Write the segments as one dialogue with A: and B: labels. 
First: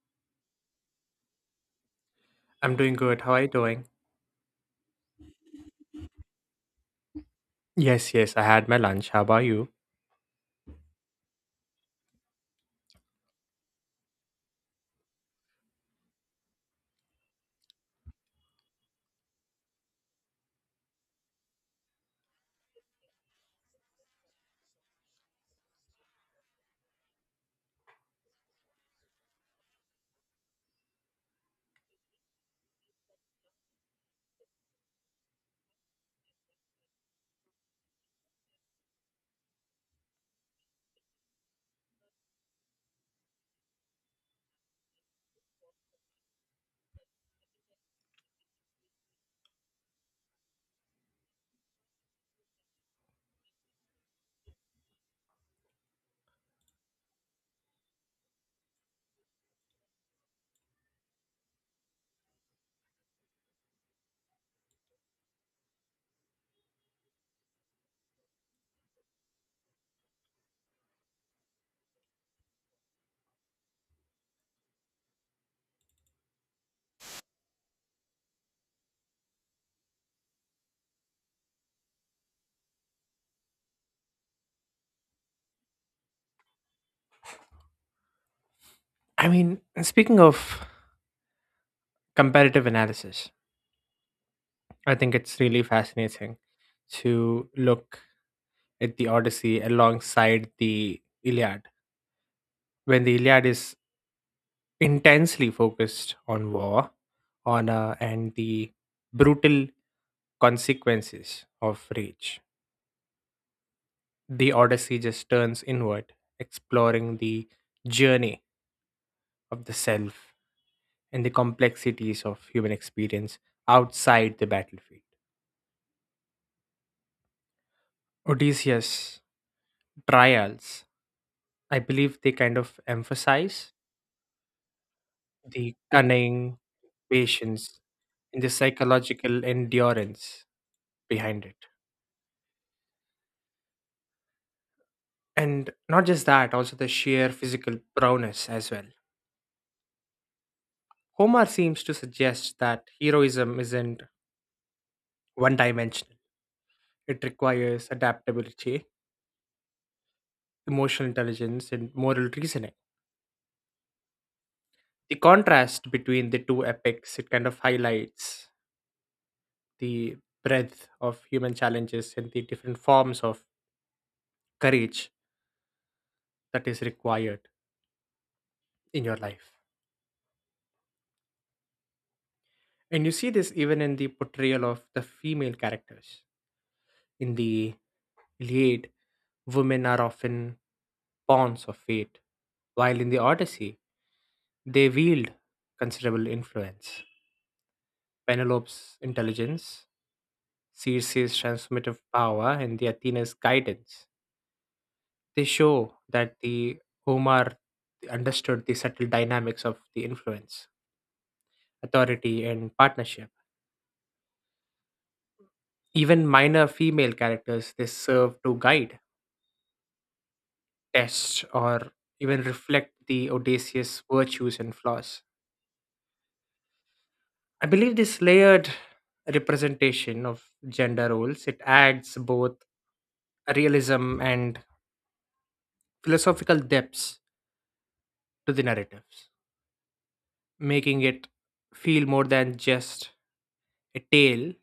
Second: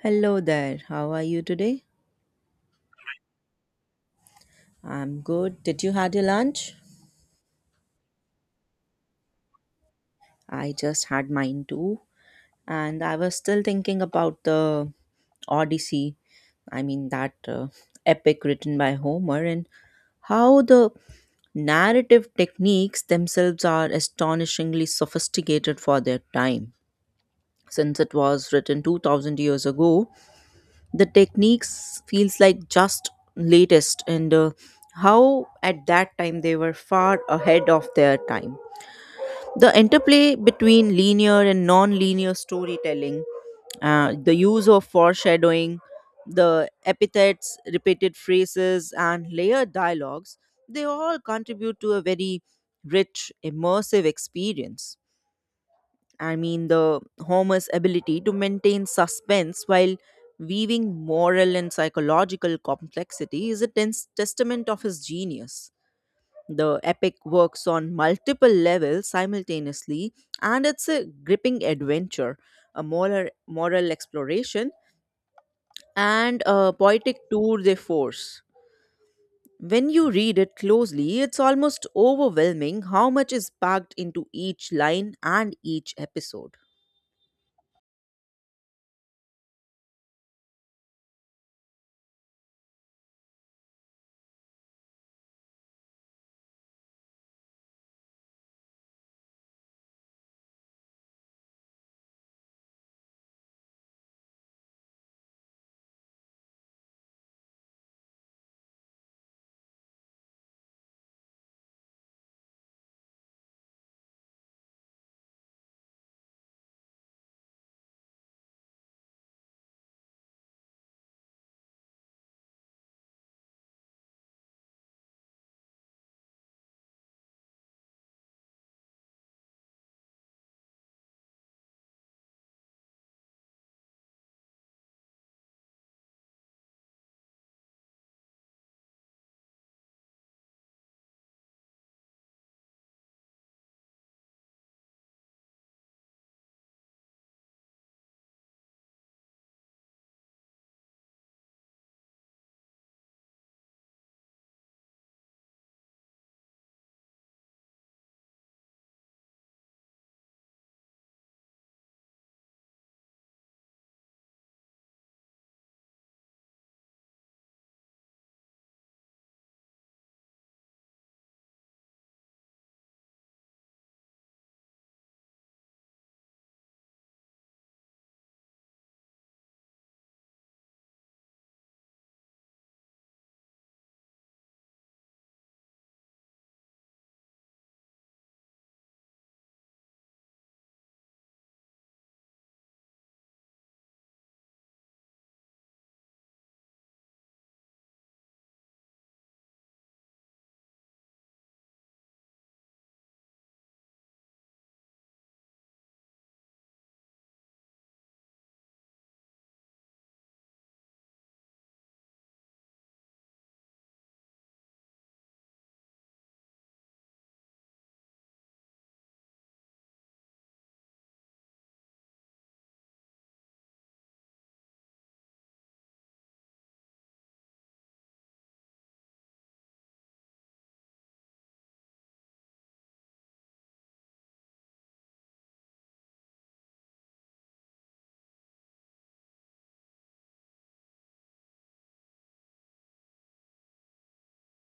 A: Hello there. How are you today?
B: I'm doing good. How are you doing?
A: I'm good. Did you had your lunch?
B: Yes, I had my lunch. How about you?
A: I just had mine too, and I was still thinking about the Odyssey. I mean that epic written by Homer and how the narrative techniques themselves are astonishingly sophisticated for their time. Since it was written 2000 years ago, the techniques feels like just latest and, how at that time they were far ahead of their time, the interplay between linear and non-linear storytelling, the use of foreshadowing, the epithets, repeated phrases, and layered dialogues, they all contribute to a very rich immersive experience. I mean, the Homer's ability to maintain suspense while weaving moral and psychological complexity is a tense testament of his genius. The epic works on multiple levels simultaneously, and it's a gripping adventure, a moral exploration, and a poetic tour de force. When you read it closely, it's almost overwhelming how much is packed into each line and each episode.
B: I mean, speaking of comparative analysis, I think it's really fascinating to look at the Odyssey alongside the Iliad. When the Iliad is intensely focused on war, honor, and the brutal consequences of rage, the Odyssey just turns inward, exploring the journey of the self and the complexities of human experience outside the battlefield. Odysseus' trials, I believe they kind of emphasize the cunning, patience, and the psychological endurance behind it. And not just that, also the sheer physical prowess as well. Homer seems to suggest that heroism isn't one dimensional, it requires adaptability, emotional intelligence, and moral reasoning. The contrast between the two epics it kind of highlights the breadth of human challenges and the different forms of courage that is required in your life. And you see this even in the portrayal of the female characters in the Iliad, women are often pawns of fate, while in the Odyssey they wield considerable influence. Penelope's intelligence, Circe's transformative power, and the Athena's guidance. They show that the Omar understood the subtle dynamics of the influence, authority, and partnership. Even minor female characters they serve to guide, test, or even reflect the Odysseus' virtues and flaws. I believe this layered representation of gender roles it adds both realism and philosophical depths to the narratives, making it feel more than just a tale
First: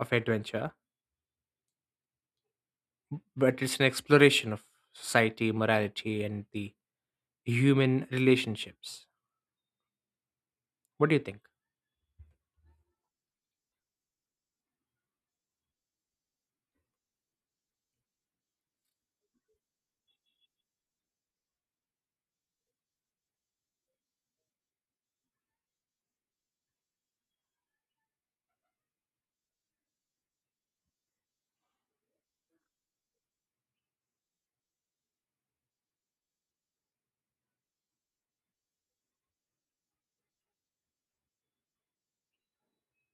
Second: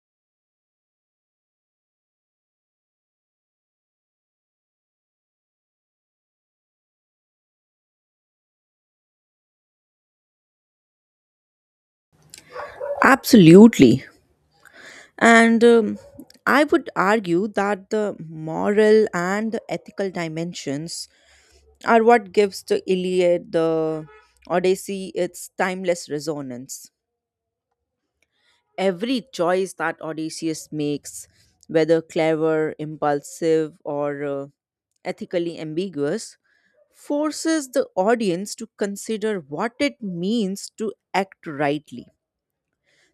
B: of adventure, but it's an exploration of society, morality, and the human relationships. What do you think?
A: Absolutely. And I would argue that the moral and the ethical dimensions are what gives the Iliad, the Odyssey, its timeless resonance. Every choice that Odysseus makes, whether clever, impulsive, or ethically ambiguous, forces the audience to consider what it means to act rightly.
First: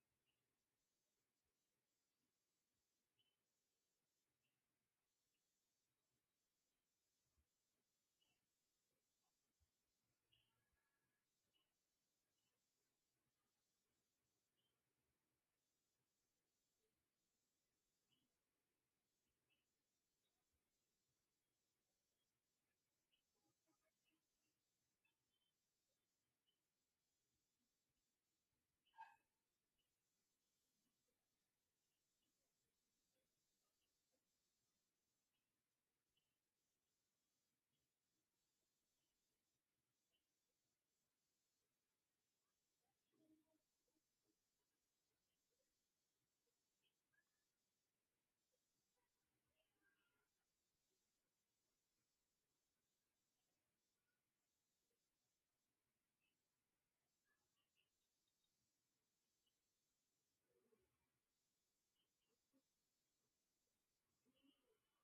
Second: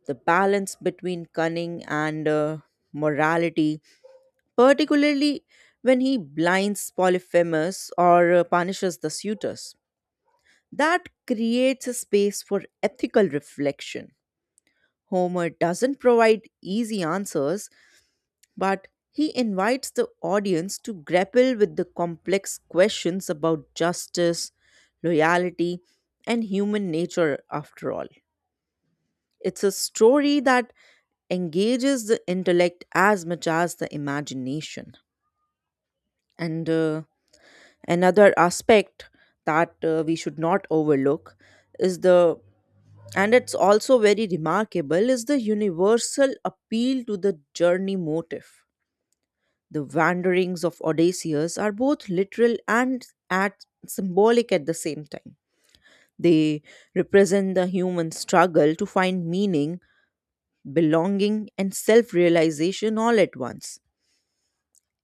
A: The balance between cunning and, morality, particularly when he blinds Polyphemus or punishes the suitors. That creates a space for ethical reflection. Homer doesn't provide easy answers, but he invites the audience to grapple with the complex questions about justice, loyalty, and human nature after all. It's a story that engages the intellect as much as the imagination. And another aspect that we should not overlook is and it's also very remarkable, is the universal appeal to the journey motif. The wanderings of Odysseus are both literal and at symbolic at the same time. They represent the human struggle to find meaning, belonging, and self realization all at once.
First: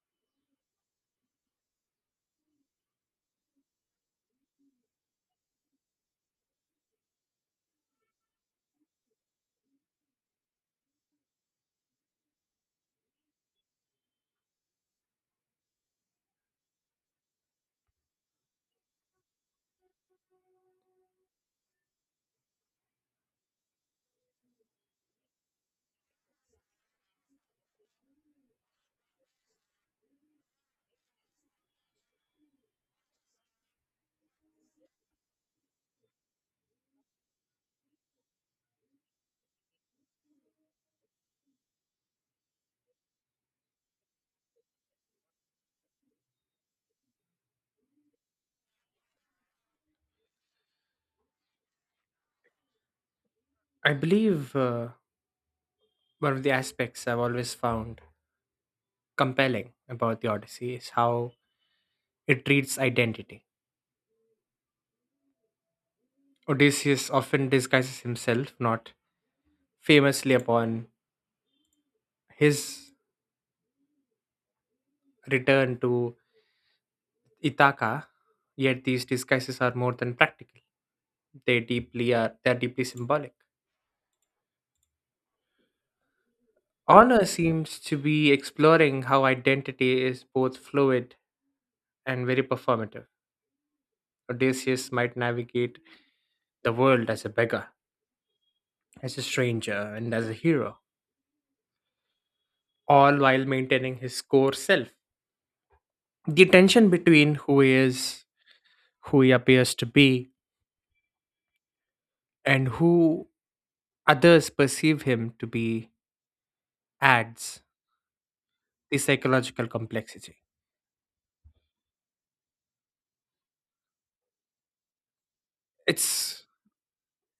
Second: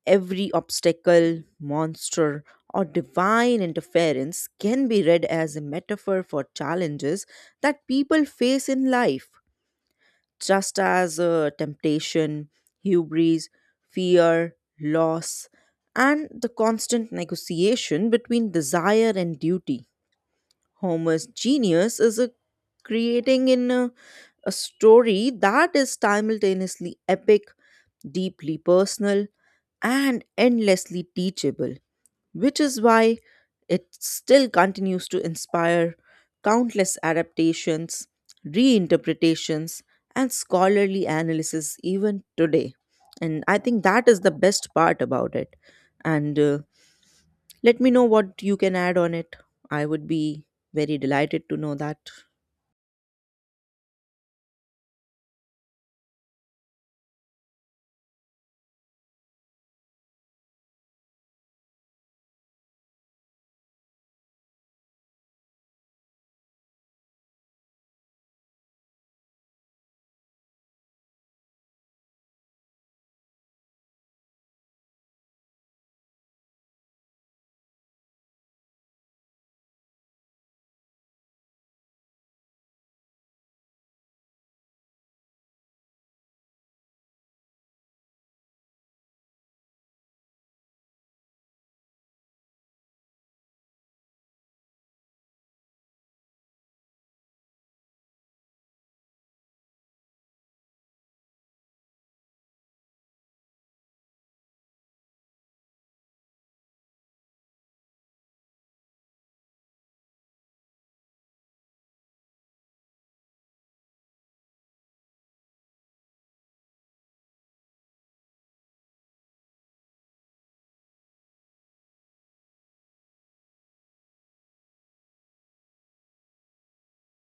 A: Every obstacle, monster, or divine interference can be read as a metaphor for challenges that people face in life, just as temptation, hubris, fear, loss, and the constant negotiation between desire and duty. Homer's genius is a creating in a story that is simultaneously epic, deeply personal, and endlessly teachable, which is why it still continues to inspire countless adaptations, reinterpretations, and scholarly analysis even today. And I think that is the best part about it. And let me know what you can add on it. I would be very delighted to know that.
B: I believe one of the aspects I've always found compelling about the Odyssey is how it treats identity. Odysseus often disguises himself, not famously upon his return to Ithaca, yet these disguises are more than practical. They are deeply symbolic. Honor seems to be exploring how identity is both fluid and very performative. Odysseus might navigate the world as a beggar, as a stranger, and as a hero, all while maintaining his core self. The tension between who he is, who he appears to be, and who others perceive him to be adds the psychological complexity. It's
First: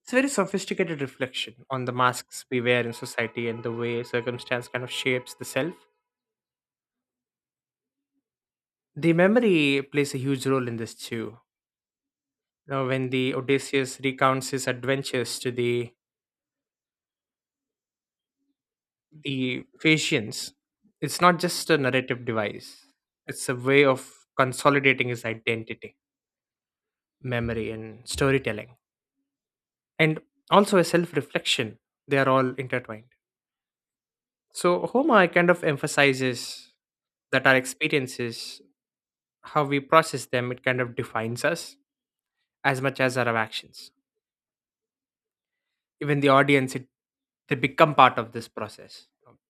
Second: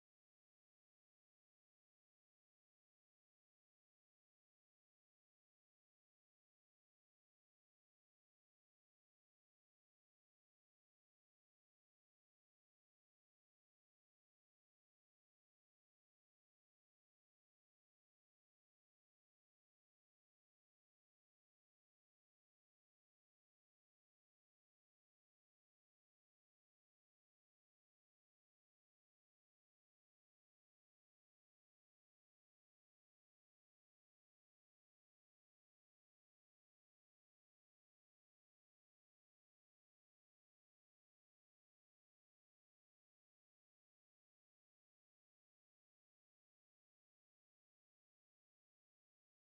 B: It's a very sophisticated reflection on the masks we wear in society and the way circumstance kind of shapes the self. The memory plays a huge role in this too. Now, when the Odysseus recounts his adventures to the Phaeacians, it's not just a narrative device. It's a way of consolidating his identity, memory, and storytelling, and also a self-reflection. They are all intertwined. So Homer kind of emphasizes that our experiences how we process them it kind of defines us as much as our actions. Even the audience it they become part of this process,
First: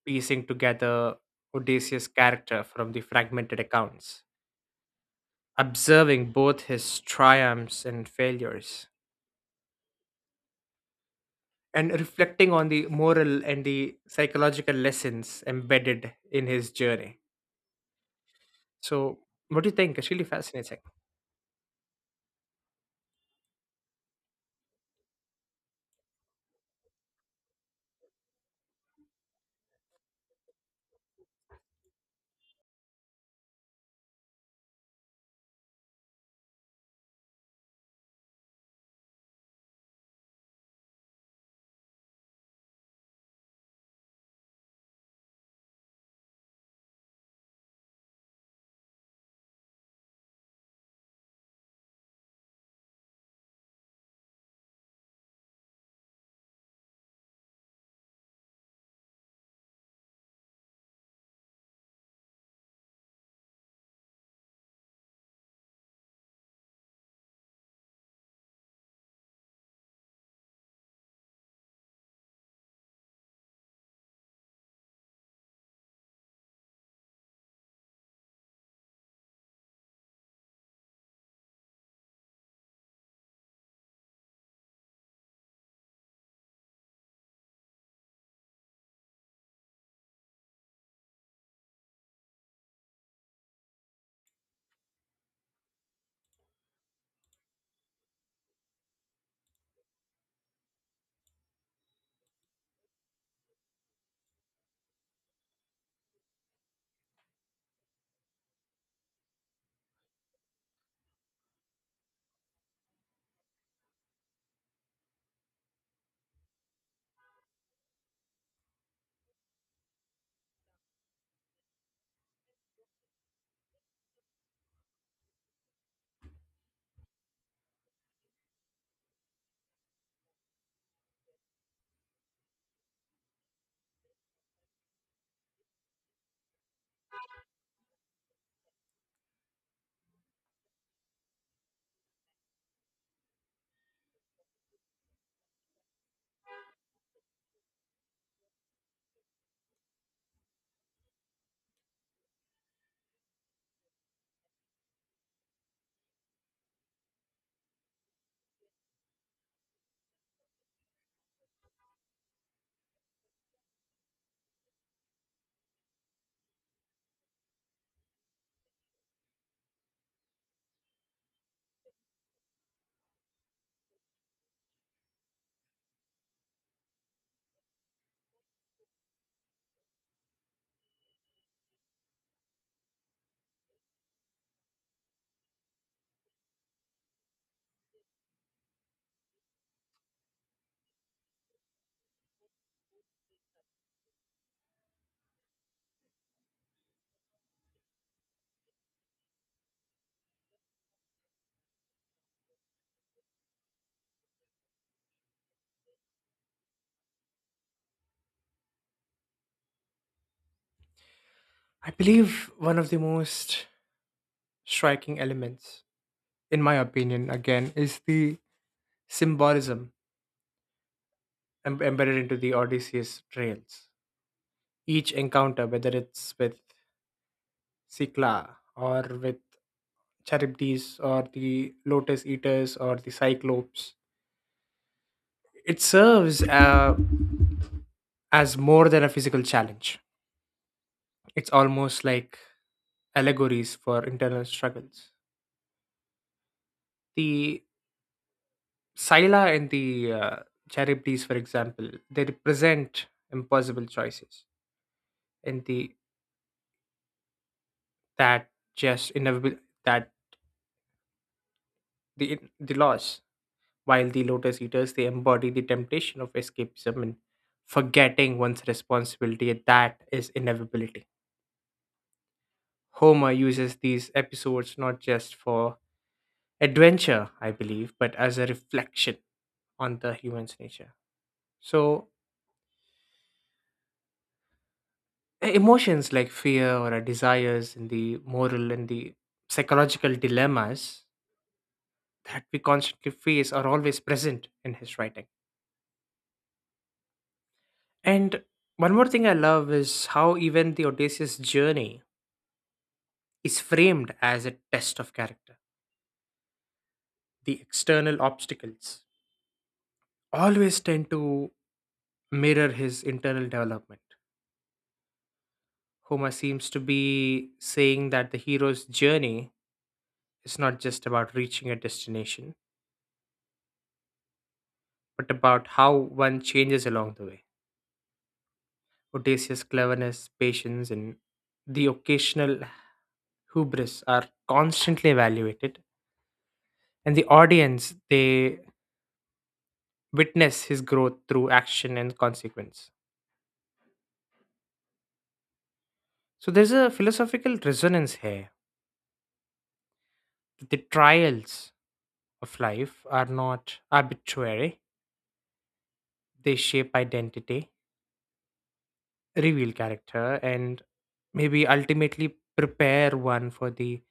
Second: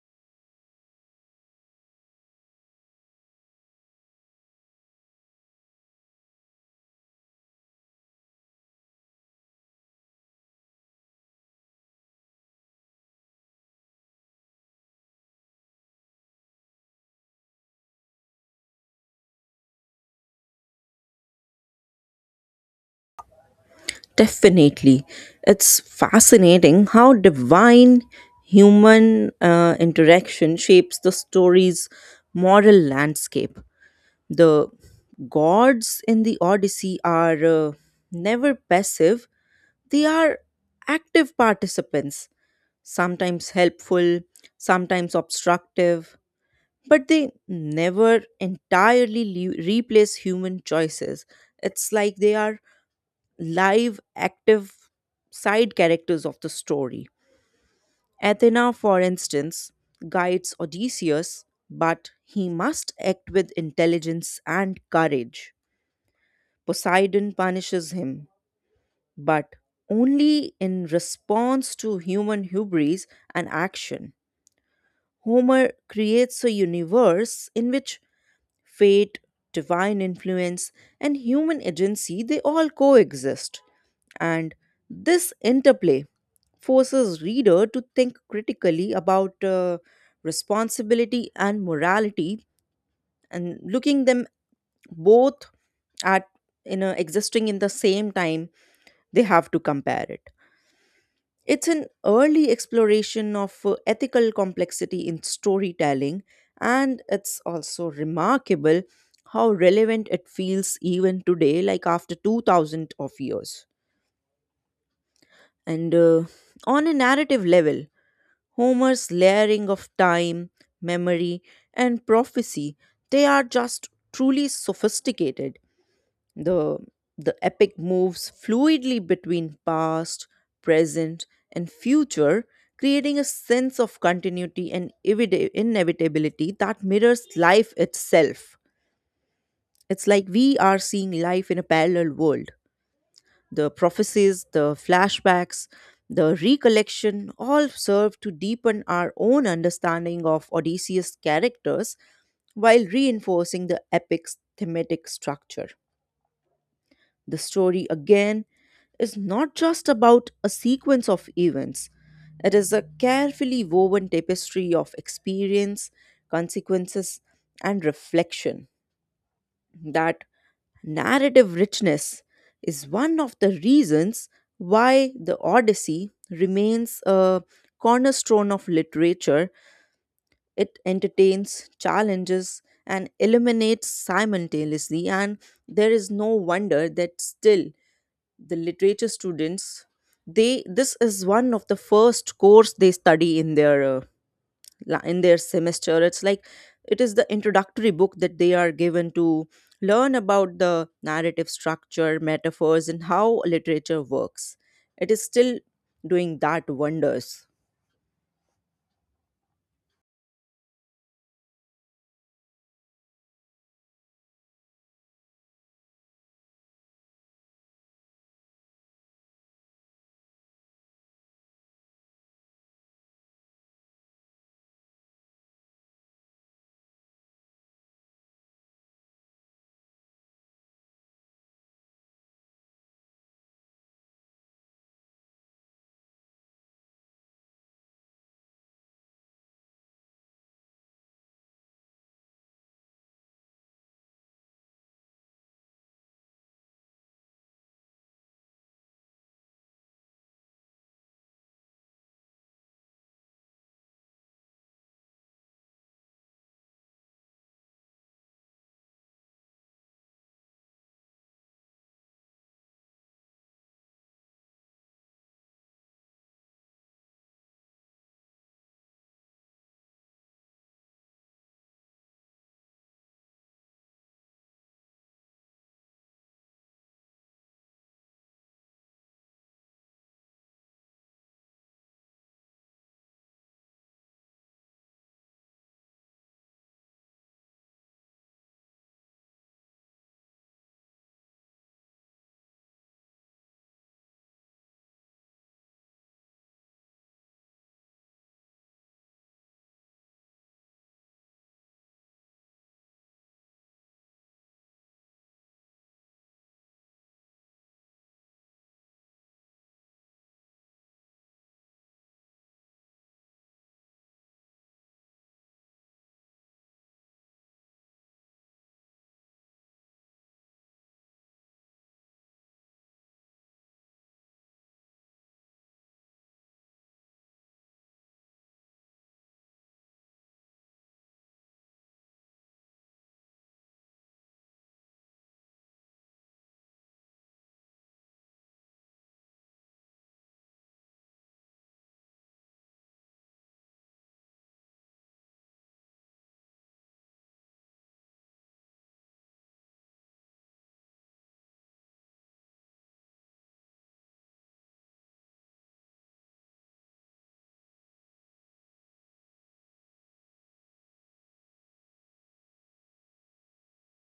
B: piecing together Odysseus character from the fragmented accounts, observing both his triumphs and failures, and reflecting on the moral and the psychological lessons embedded in his journey. So what do you think? It's really fascinating.
A: Definitely. It's fascinating how divine human interaction shapes the story's moral landscape. The gods in the Odyssey are, never passive, they are active participants, sometimes helpful, sometimes obstructive, but they never entirely replace human choices. It's like they are live, active side characters of the story. Athena, for instance, guides Odysseus, but he must act with intelligence and courage. Poseidon punishes him, but only in response to human hubris and action. Homer creates a universe in which fate, divine influence, and human agency, they all coexist, and this interplay forces reader to think critically about responsibility and morality, and looking them both at, existing in the same time, they have to compare it. It's an early exploration of ethical complexity in storytelling, and it's also remarkable how relevant it feels even today, like after 2000 of years. And, on a narrative level, Homer's layering of time, memory, and prophecy, they are just truly sophisticated. The, the epic moves fluidly between past, present, and future, creating a sense of continuity and inevitability that mirrors life itself. It's like we are seeing life in a parallel world. The prophecies, the flashbacks, the recollection all serve to deepen our own understanding of Odysseus' characters while reinforcing the epic's thematic structure. The story, again, is not just about a sequence of events, it is a carefully woven tapestry of experience, consequences, and reflection. That narrative richness is one of the reasons why the Odyssey remains a cornerstone of literature. It entertains, challenges, and illuminates simultaneously, and there is no wonder that still the literature students, they this is one of the first course they study in their, in their semester. It's like it is the introductory book that they are given to learn about the narrative structure, metaphors, and how literature works. It is still doing that wonders.
B: I believe one of the most striking elements in my opinion again is the symbolism embedded into the Odysseus trails. Each encounter, whether it's with Cycla or with Charybdis or the Lotus Eaters or the Cyclopes, it serves as more than a physical challenge. It's almost like allegories for internal struggles. The Scylla and the Charybdis, for example, they represent impossible choices and the that just inevitable that the loss, while the lotus eaters they embody the temptation of escapism and forgetting one's responsibility, that is inevitability. Homer uses these episodes not just for adventure I believe, but as a reflection on the human's nature. So emotions like fear or our desires and the moral and the psychological dilemmas that we constantly face are always present in his writing. And one more thing I love is how even the Odysseus journey is framed as a test of character. The external obstacles always tend to mirror his internal development. Homer seems to be saying that the hero's journey is not just about reaching a destination, but about how one changes along the way. Odysseus' cleverness, patience, and the occasional hubris are constantly evaluated, and the audience they witness his growth through action and consequence. So there's a philosophical resonance here. The trials of life are not arbitrary, they shape identity, reveal character, and maybe ultimately prepare one for the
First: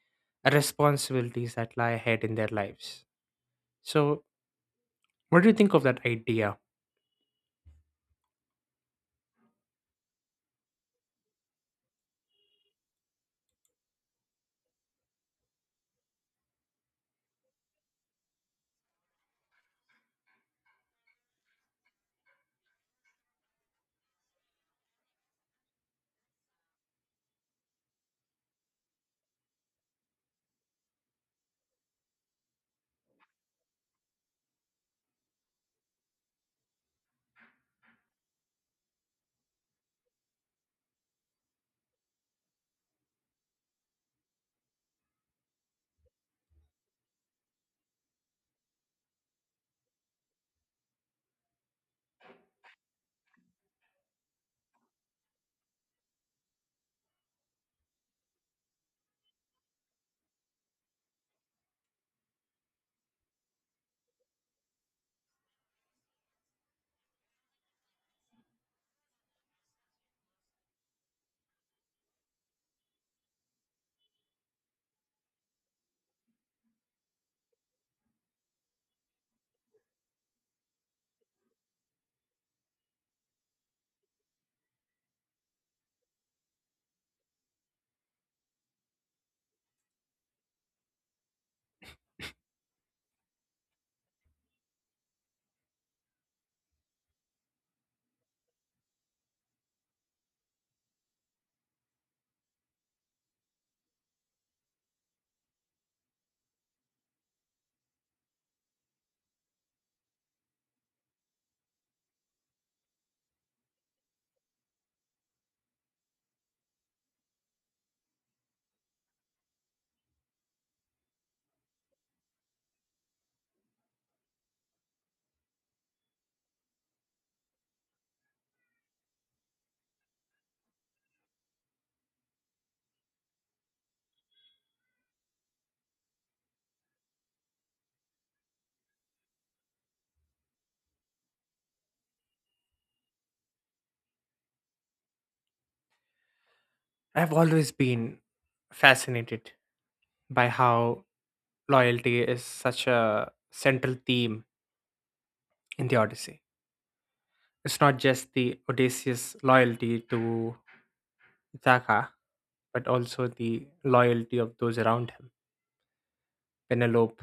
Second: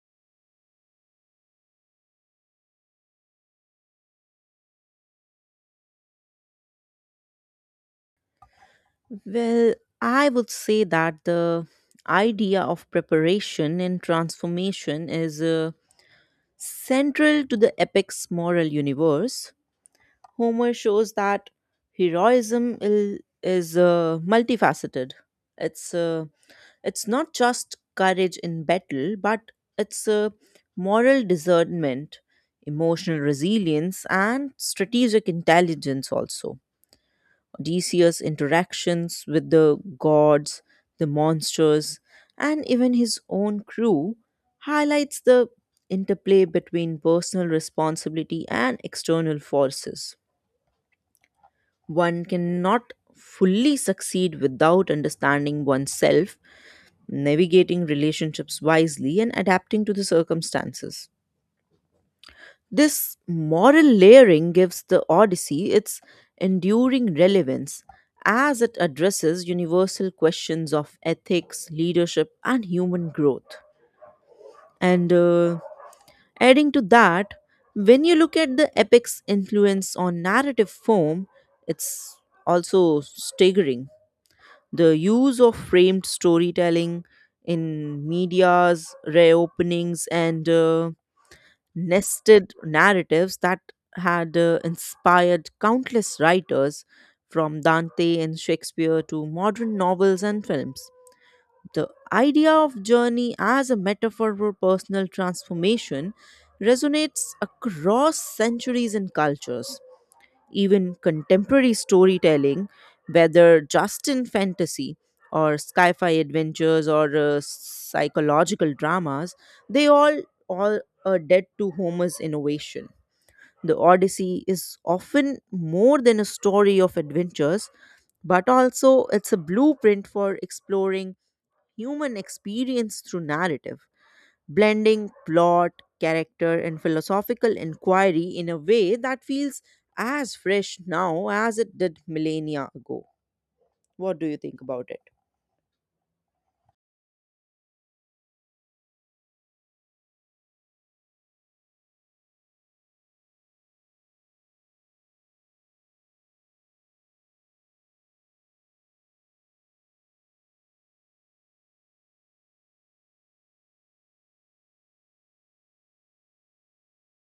B: responsibilities that lie ahead in their lives. So, what do you think of that idea?
A: Well, I would say that the idea of preparation and transformation is, central to the epic's moral universe. Homer shows that heroism is multifaceted. it's uh, It's not just courage in battle, but it's a moral discernment, emotional resilience, and strategic intelligence also. Odysseus' interactions with the gods, the monsters, and even his own crew highlights the interplay between personal responsibility and external forces. One cannot fully succeed without understanding oneself, navigating relationships wisely, and adapting to the circumstances. This moral layering gives the Odyssey its enduring relevance, as it addresses universal questions of ethics, leadership, and human growth. And adding to that, when you look at the epic's influence on narrative form, it's also staggering. The use of framed storytelling in media's reopenings, and nested narratives that had inspired countless writers from Dante and Shakespeare to modern novels and films. The idea of journey as a metaphor for personal transformation resonates across centuries and cultures. Even contemporary storytelling, whether just in fantasy or sci fi adventures, or psychological dramas, they all, all are dead to Homer's innovation. The Odyssey is often more than a story of adventures, but also it's a blueprint for exploring human experience through narrative, blending plot, character, and philosophical inquiry in a way that feels as fresh now as it did millennia ago. What do you think about it?
B: I've always been fascinated by how loyalty is such a central theme in the Odyssey. It's not just the Odysseus' loyalty to Ithaca, but also the loyalty of those around him. Penelope,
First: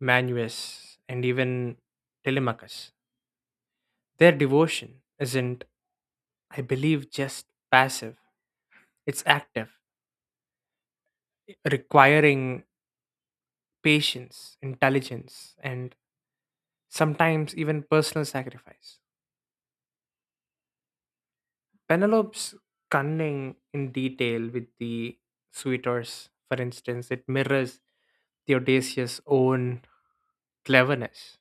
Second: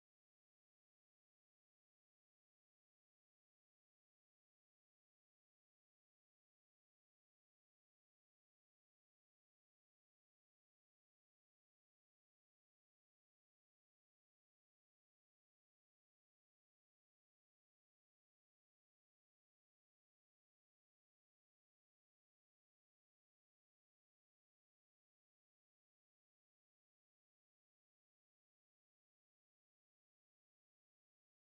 B: Manuus, and even Telemachus. Their devotion isn't, I believe, just passive, it's active, requiring patience, intelligence, and sometimes even personal sacrifice. Penelope's cunning in detail with the suitors, for instance, it mirrors Theodosius' own cleverness.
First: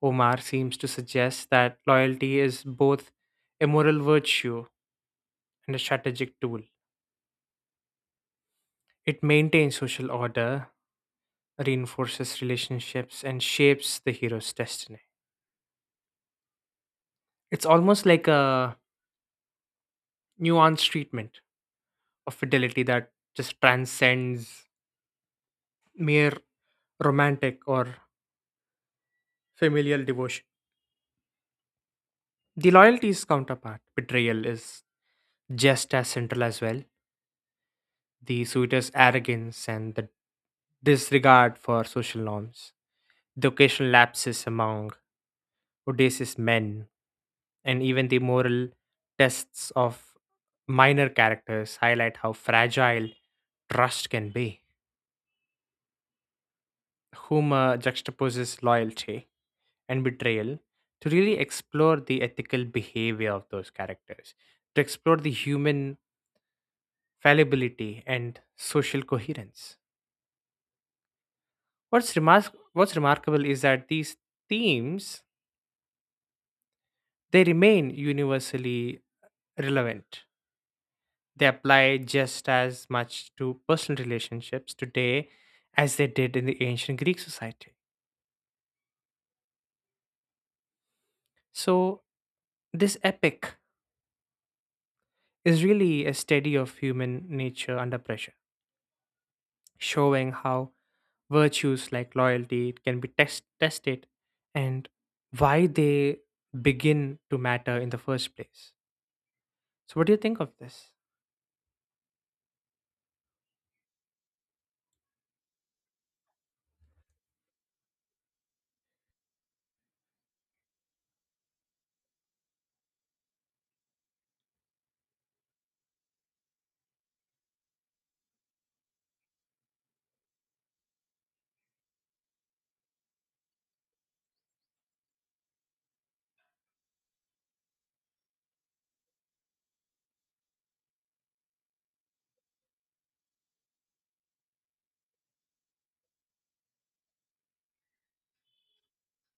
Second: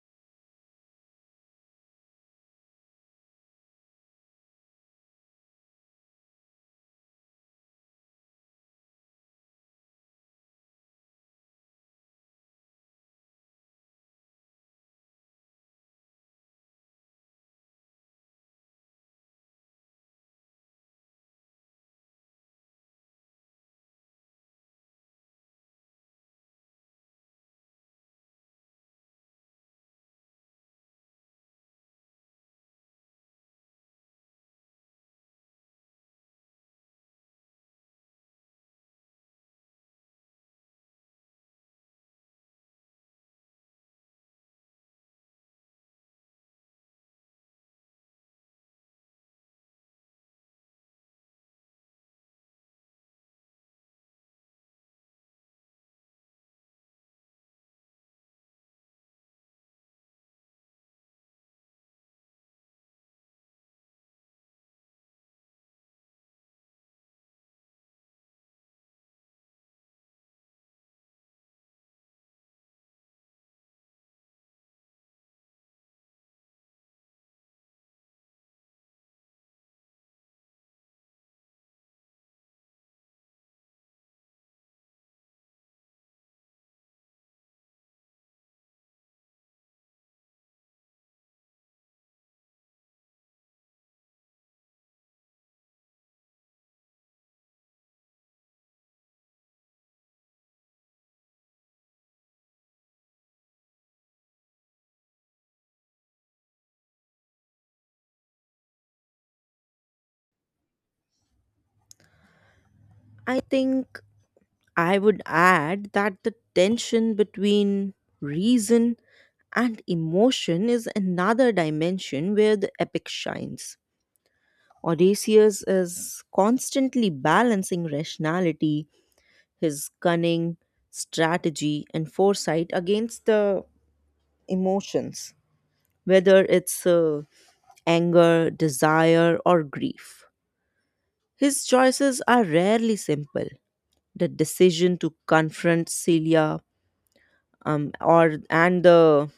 B: Omar seems to suggest that loyalty is both a moral virtue and a strategic tool. It maintains social order, reinforces relationships, and shapes the hero's destiny. It's almost like a nuanced treatment of fidelity that just transcends mere romantic or familial devotion. The loyalty's counterpart, betrayal, is just as central as well. The suitor's arrogance and the disregard for social norms, the occasional lapses among audacious men, and even the moral tests of minor characters highlight how fragile trust can be. Humor juxtaposes loyalty and betrayal to really explore the ethical behavior of those characters, to explore the human fallibility and social coherence. What's remarkable is that these themes they remain universally relevant. They apply just as much to personal relationships today as they did in the ancient Greek society. So this epic is really a study of human nature under pressure, showing how virtues like loyalty can be tested and why they begin to matter in the first place. So what do you think of this?
A: I think I would add that the tension between reason and emotion is another dimension where the epic shines. Odysseus is constantly balancing rationality, his cunning, strategy, and foresight against the emotions, whether it's anger, desire, or grief. His choices are rarely simple. The decision to confront Celia, or and the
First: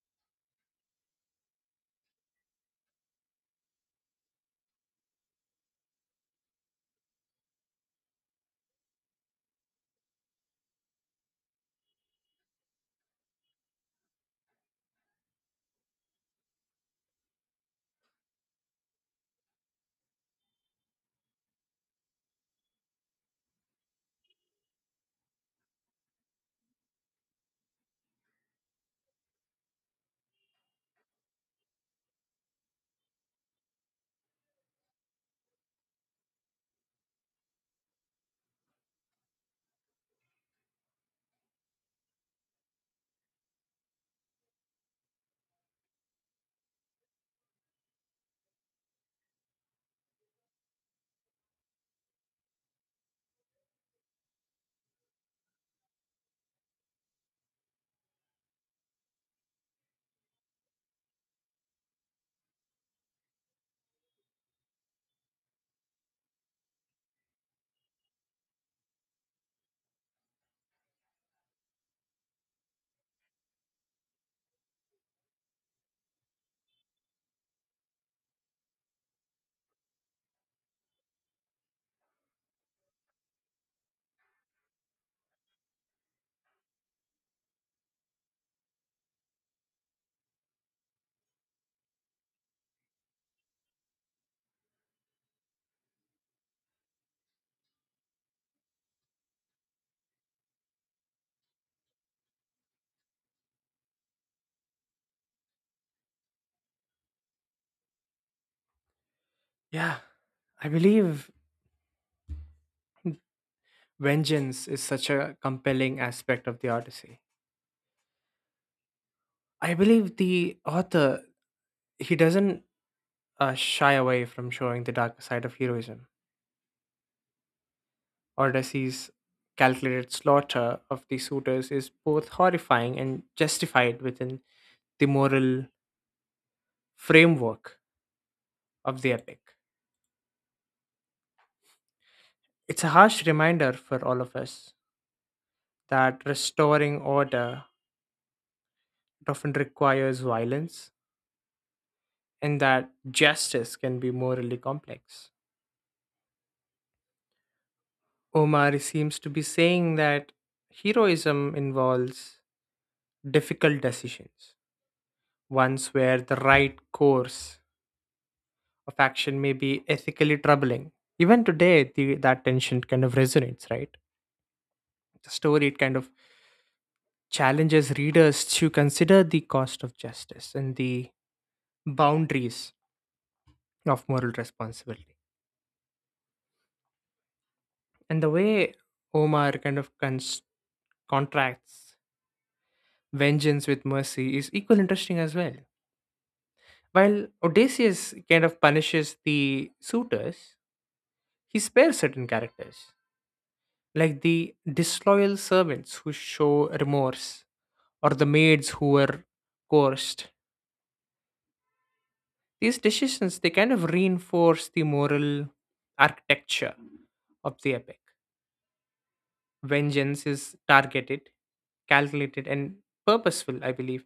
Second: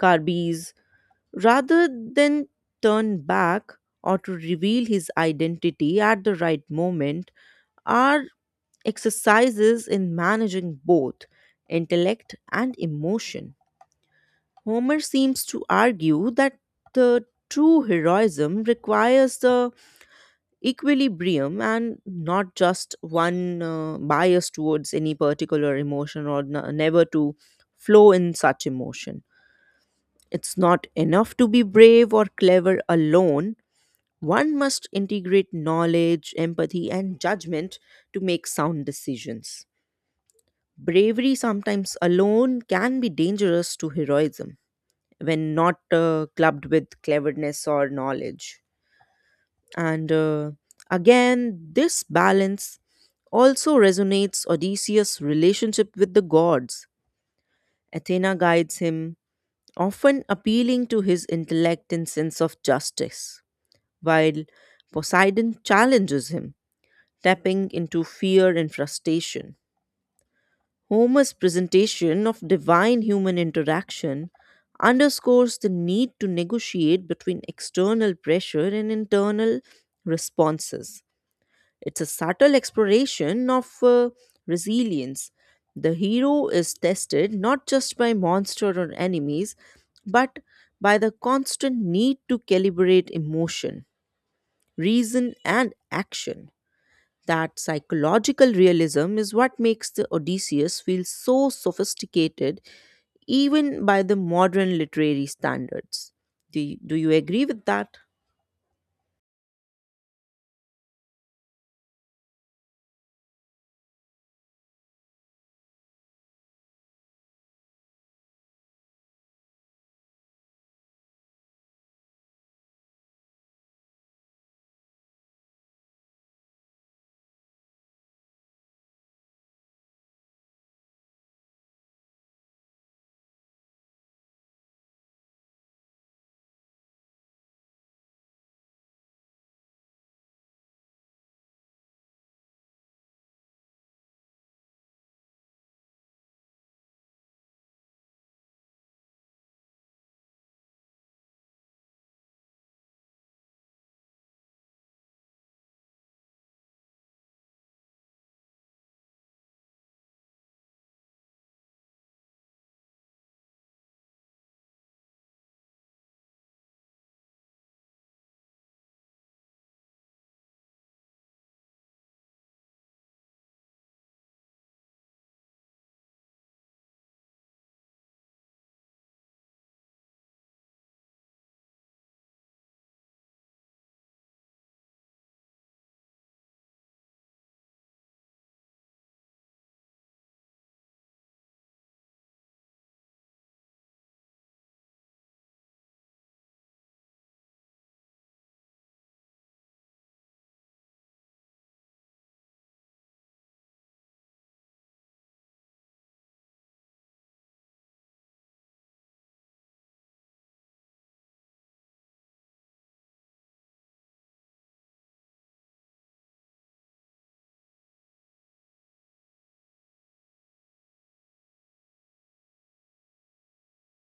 A: Carbis, rather than turn back, or to reveal his identity at the right moment, are exercises in managing both intellect and emotion. Homer seems to argue that the true heroism requires the equilibrium, and not just one bias towards any particular emotion, or never to flow in such emotion. It's not enough to be brave or clever alone. One must integrate knowledge, empathy, and judgment to make sound decisions. Bravery sometimes alone can be dangerous to heroism when not clubbed with cleverness or knowledge. And again, this balance also resonates Odysseus' relationship with the gods. Athena guides him, often appealing to his intellect and sense of justice, while Poseidon challenges him, tapping into fear and frustration. Homer's presentation of divine human interaction underscores the need to negotiate between external pressure and internal responses. It's a subtle exploration of resilience. The hero is tested not just by monster or enemies, but by the constant need to calibrate emotion, reason, and action. That psychological realism is what makes the Odysseus feel so sophisticated, even by the modern literary standards. Do you agree with that?
B: Yeah, I believe vengeance is such a compelling aspect of the Odyssey. I believe the author he doesn't shy away from showing the darker side of heroism. Odysseus' calculated slaughter of the suitors is both horrifying and justified within the moral framework of the epic. It's a harsh reminder for all of us that restoring order often requires violence and that justice can be morally complex. Omar seems to be saying that heroism involves difficult decisions, ones where the right course of action may be ethically troubling. Even today, that tension kind of resonates, right? The story it kind of challenges readers to consider the cost of justice and the boundaries of moral responsibility. And the way Omar kind of contracts vengeance with mercy is equally interesting as well. While Odysseus kind of punishes the suitors, he spares certain characters, like the disloyal servants who show remorse, or the maids who were coerced. These decisions they kind of reinforce the moral architecture of the epic. Vengeance is targeted, calculated, and purposeful, I believe,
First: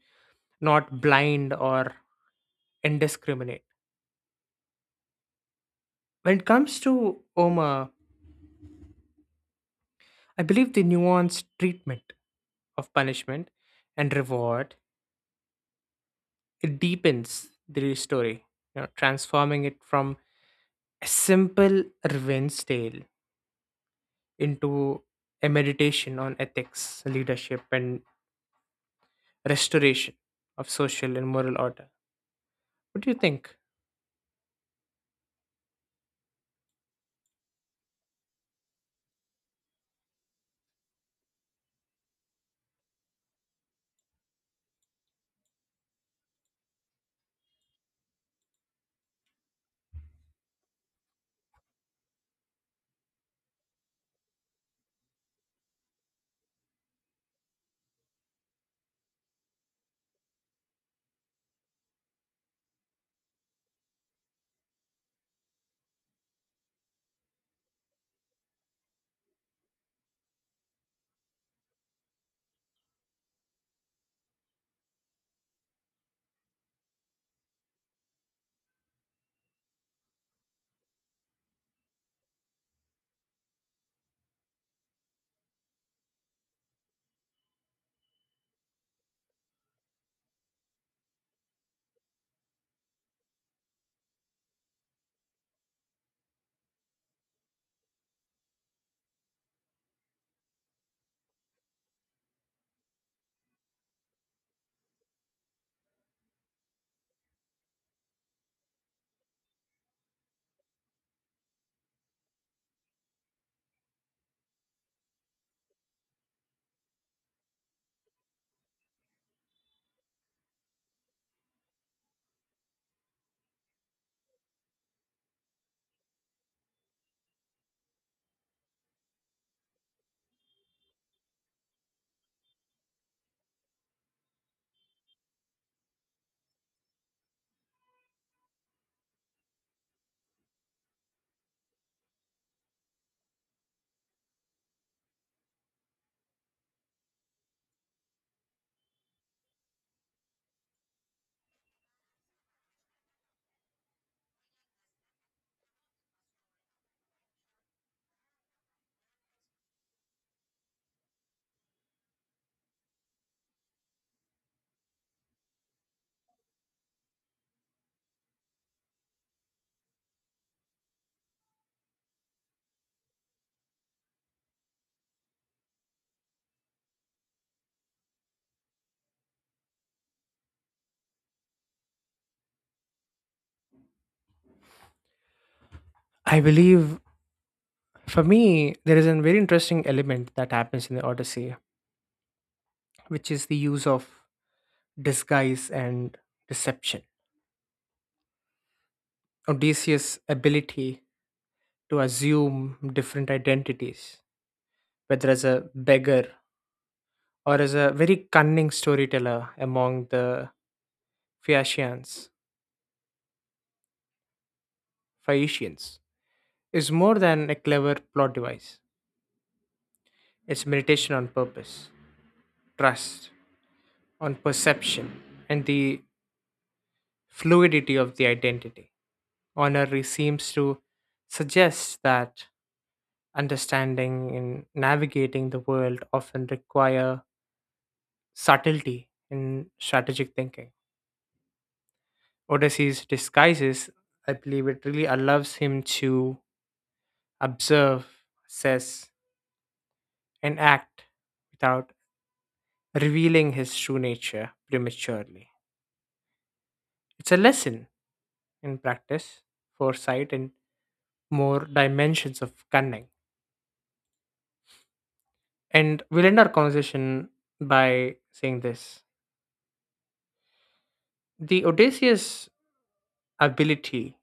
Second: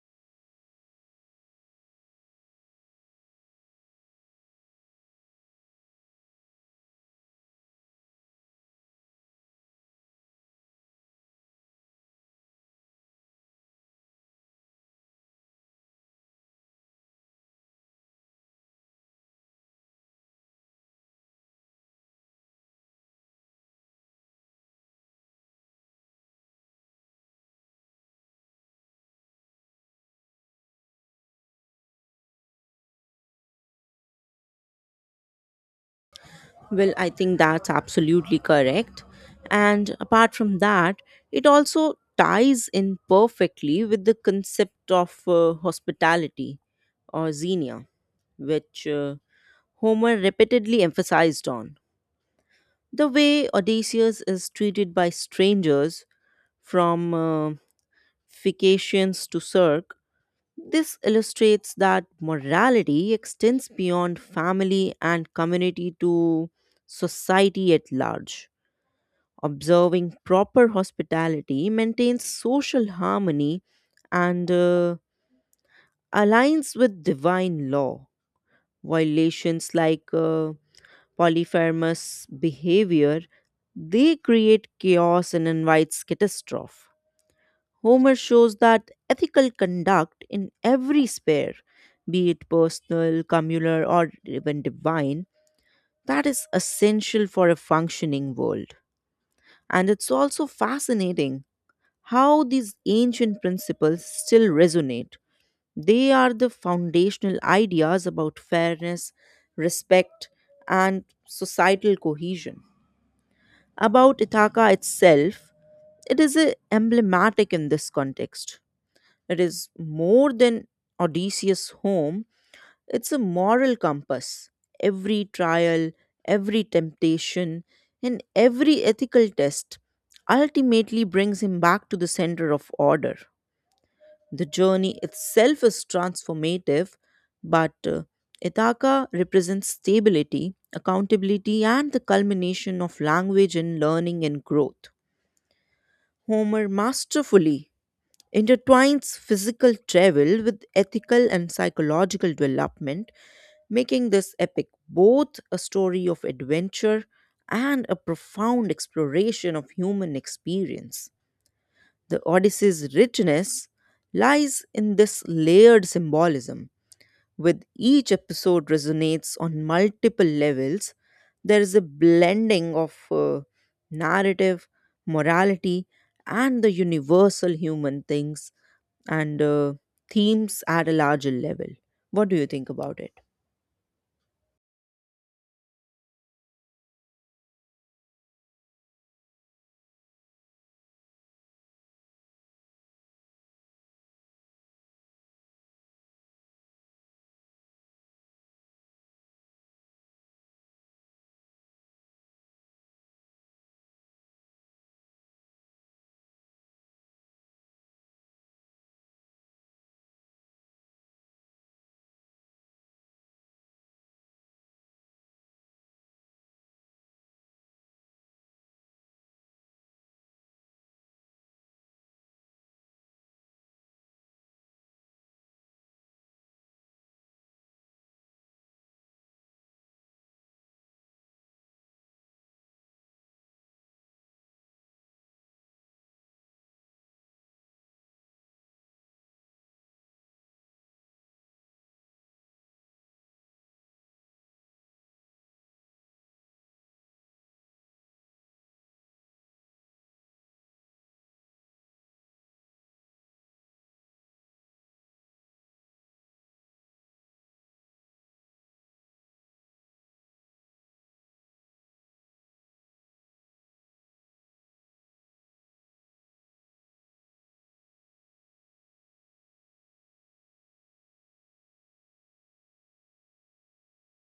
B: not blind or indiscriminate. When it comes to Oma, I believe the nuanced treatment of punishment and reward it deepens the story, you know, transforming it from a simple revenge tale into a meditation on ethics, leadership, and restoration of social and moral order. What do you think?
A: Well, I think that's absolutely correct. And apart from that, it also ties in perfectly with the concept of hospitality or xenia, which, Homer repeatedly emphasized on. The way Odysseus is treated by strangers, from Phaeacians to Circe, this illustrates that morality extends beyond family and community to society at large. Observing proper hospitality maintains social harmony and aligns with divine law. Violations like polypharmous behavior, they create chaos and invites catastrophe. Homer shows that ethical conduct in every sphere, be it personal, communal, or even divine, that is essential for a functioning world. And it's also fascinating how these ancient principles still resonate. They are the foundational ideas about fairness, respect, and societal cohesion. About Ithaca itself, it is emblematic in this context. It is more than Odysseus' home, it's a moral compass. Every trial, every temptation, and every ethical test ultimately brings him back to the center of order. The journey itself is transformative, but Ithaca represents stability, accountability, and the culmination of language and learning and growth. Homer masterfully intertwines physical travel with ethical and psychological development, making this epic both a story of adventure and a profound exploration of human experience. The Odyssey's richness lies in this layered symbolism. With each episode resonates on multiple levels, there is a blending of narrative, morality, and the universal human things, and themes at a larger level. What do you think about it?
B: I believe for me there is a very interesting element that happens in the Odyssey, which is the use of disguise and deception. Odysseus' ability to assume different identities, whether as a beggar or as a very cunning storyteller among the Phaeacians, Phaeacians, is more than a clever plot device. It's meditation on purpose, trust, on perception, and the fluidity of the identity. Honorary seems to suggest that understanding and navigating the world often require subtlety in strategic thinking. Odysseus disguises, I believe it really allows him to observe, assess, and act without revealing his true nature prematurely. It's a lesson in practice, foresight, and more dimensions of cunning. And we'll end our conversation by saying this. The Odysseus' ability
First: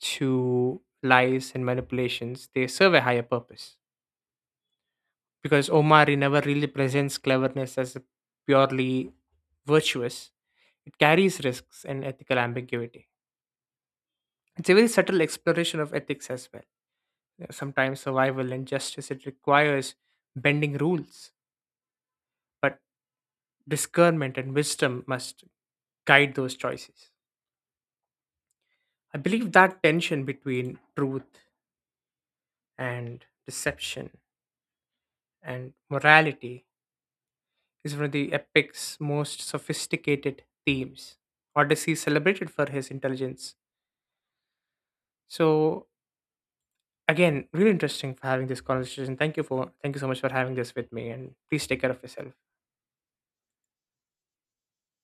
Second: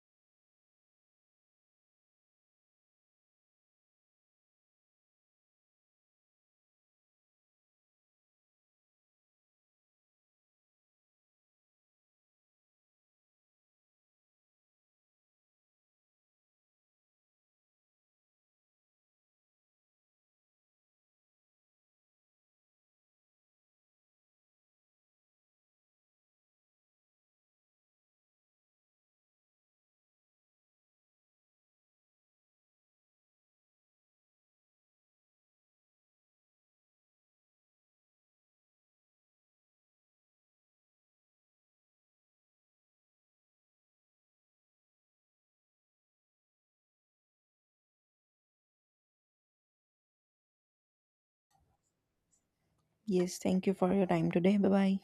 B: to lies and manipulations, they serve a higher purpose because Omari never really presents cleverness as a purely virtuous. It carries risks and ethical ambiguity. It's a very subtle exploration of ethics as well. Yeah, sometimes survival and justice it requires bending rules, but discernment and wisdom must guide those choices. I believe that tension between truth and deception and morality is one of the epic's most sophisticated themes. Odyssey is celebrated for his intelligence. So again, really interesting for having this conversation. Thank you so much for having this with me, and please take care of yourself.
A: Yes, thank you for your time today. Bye bye.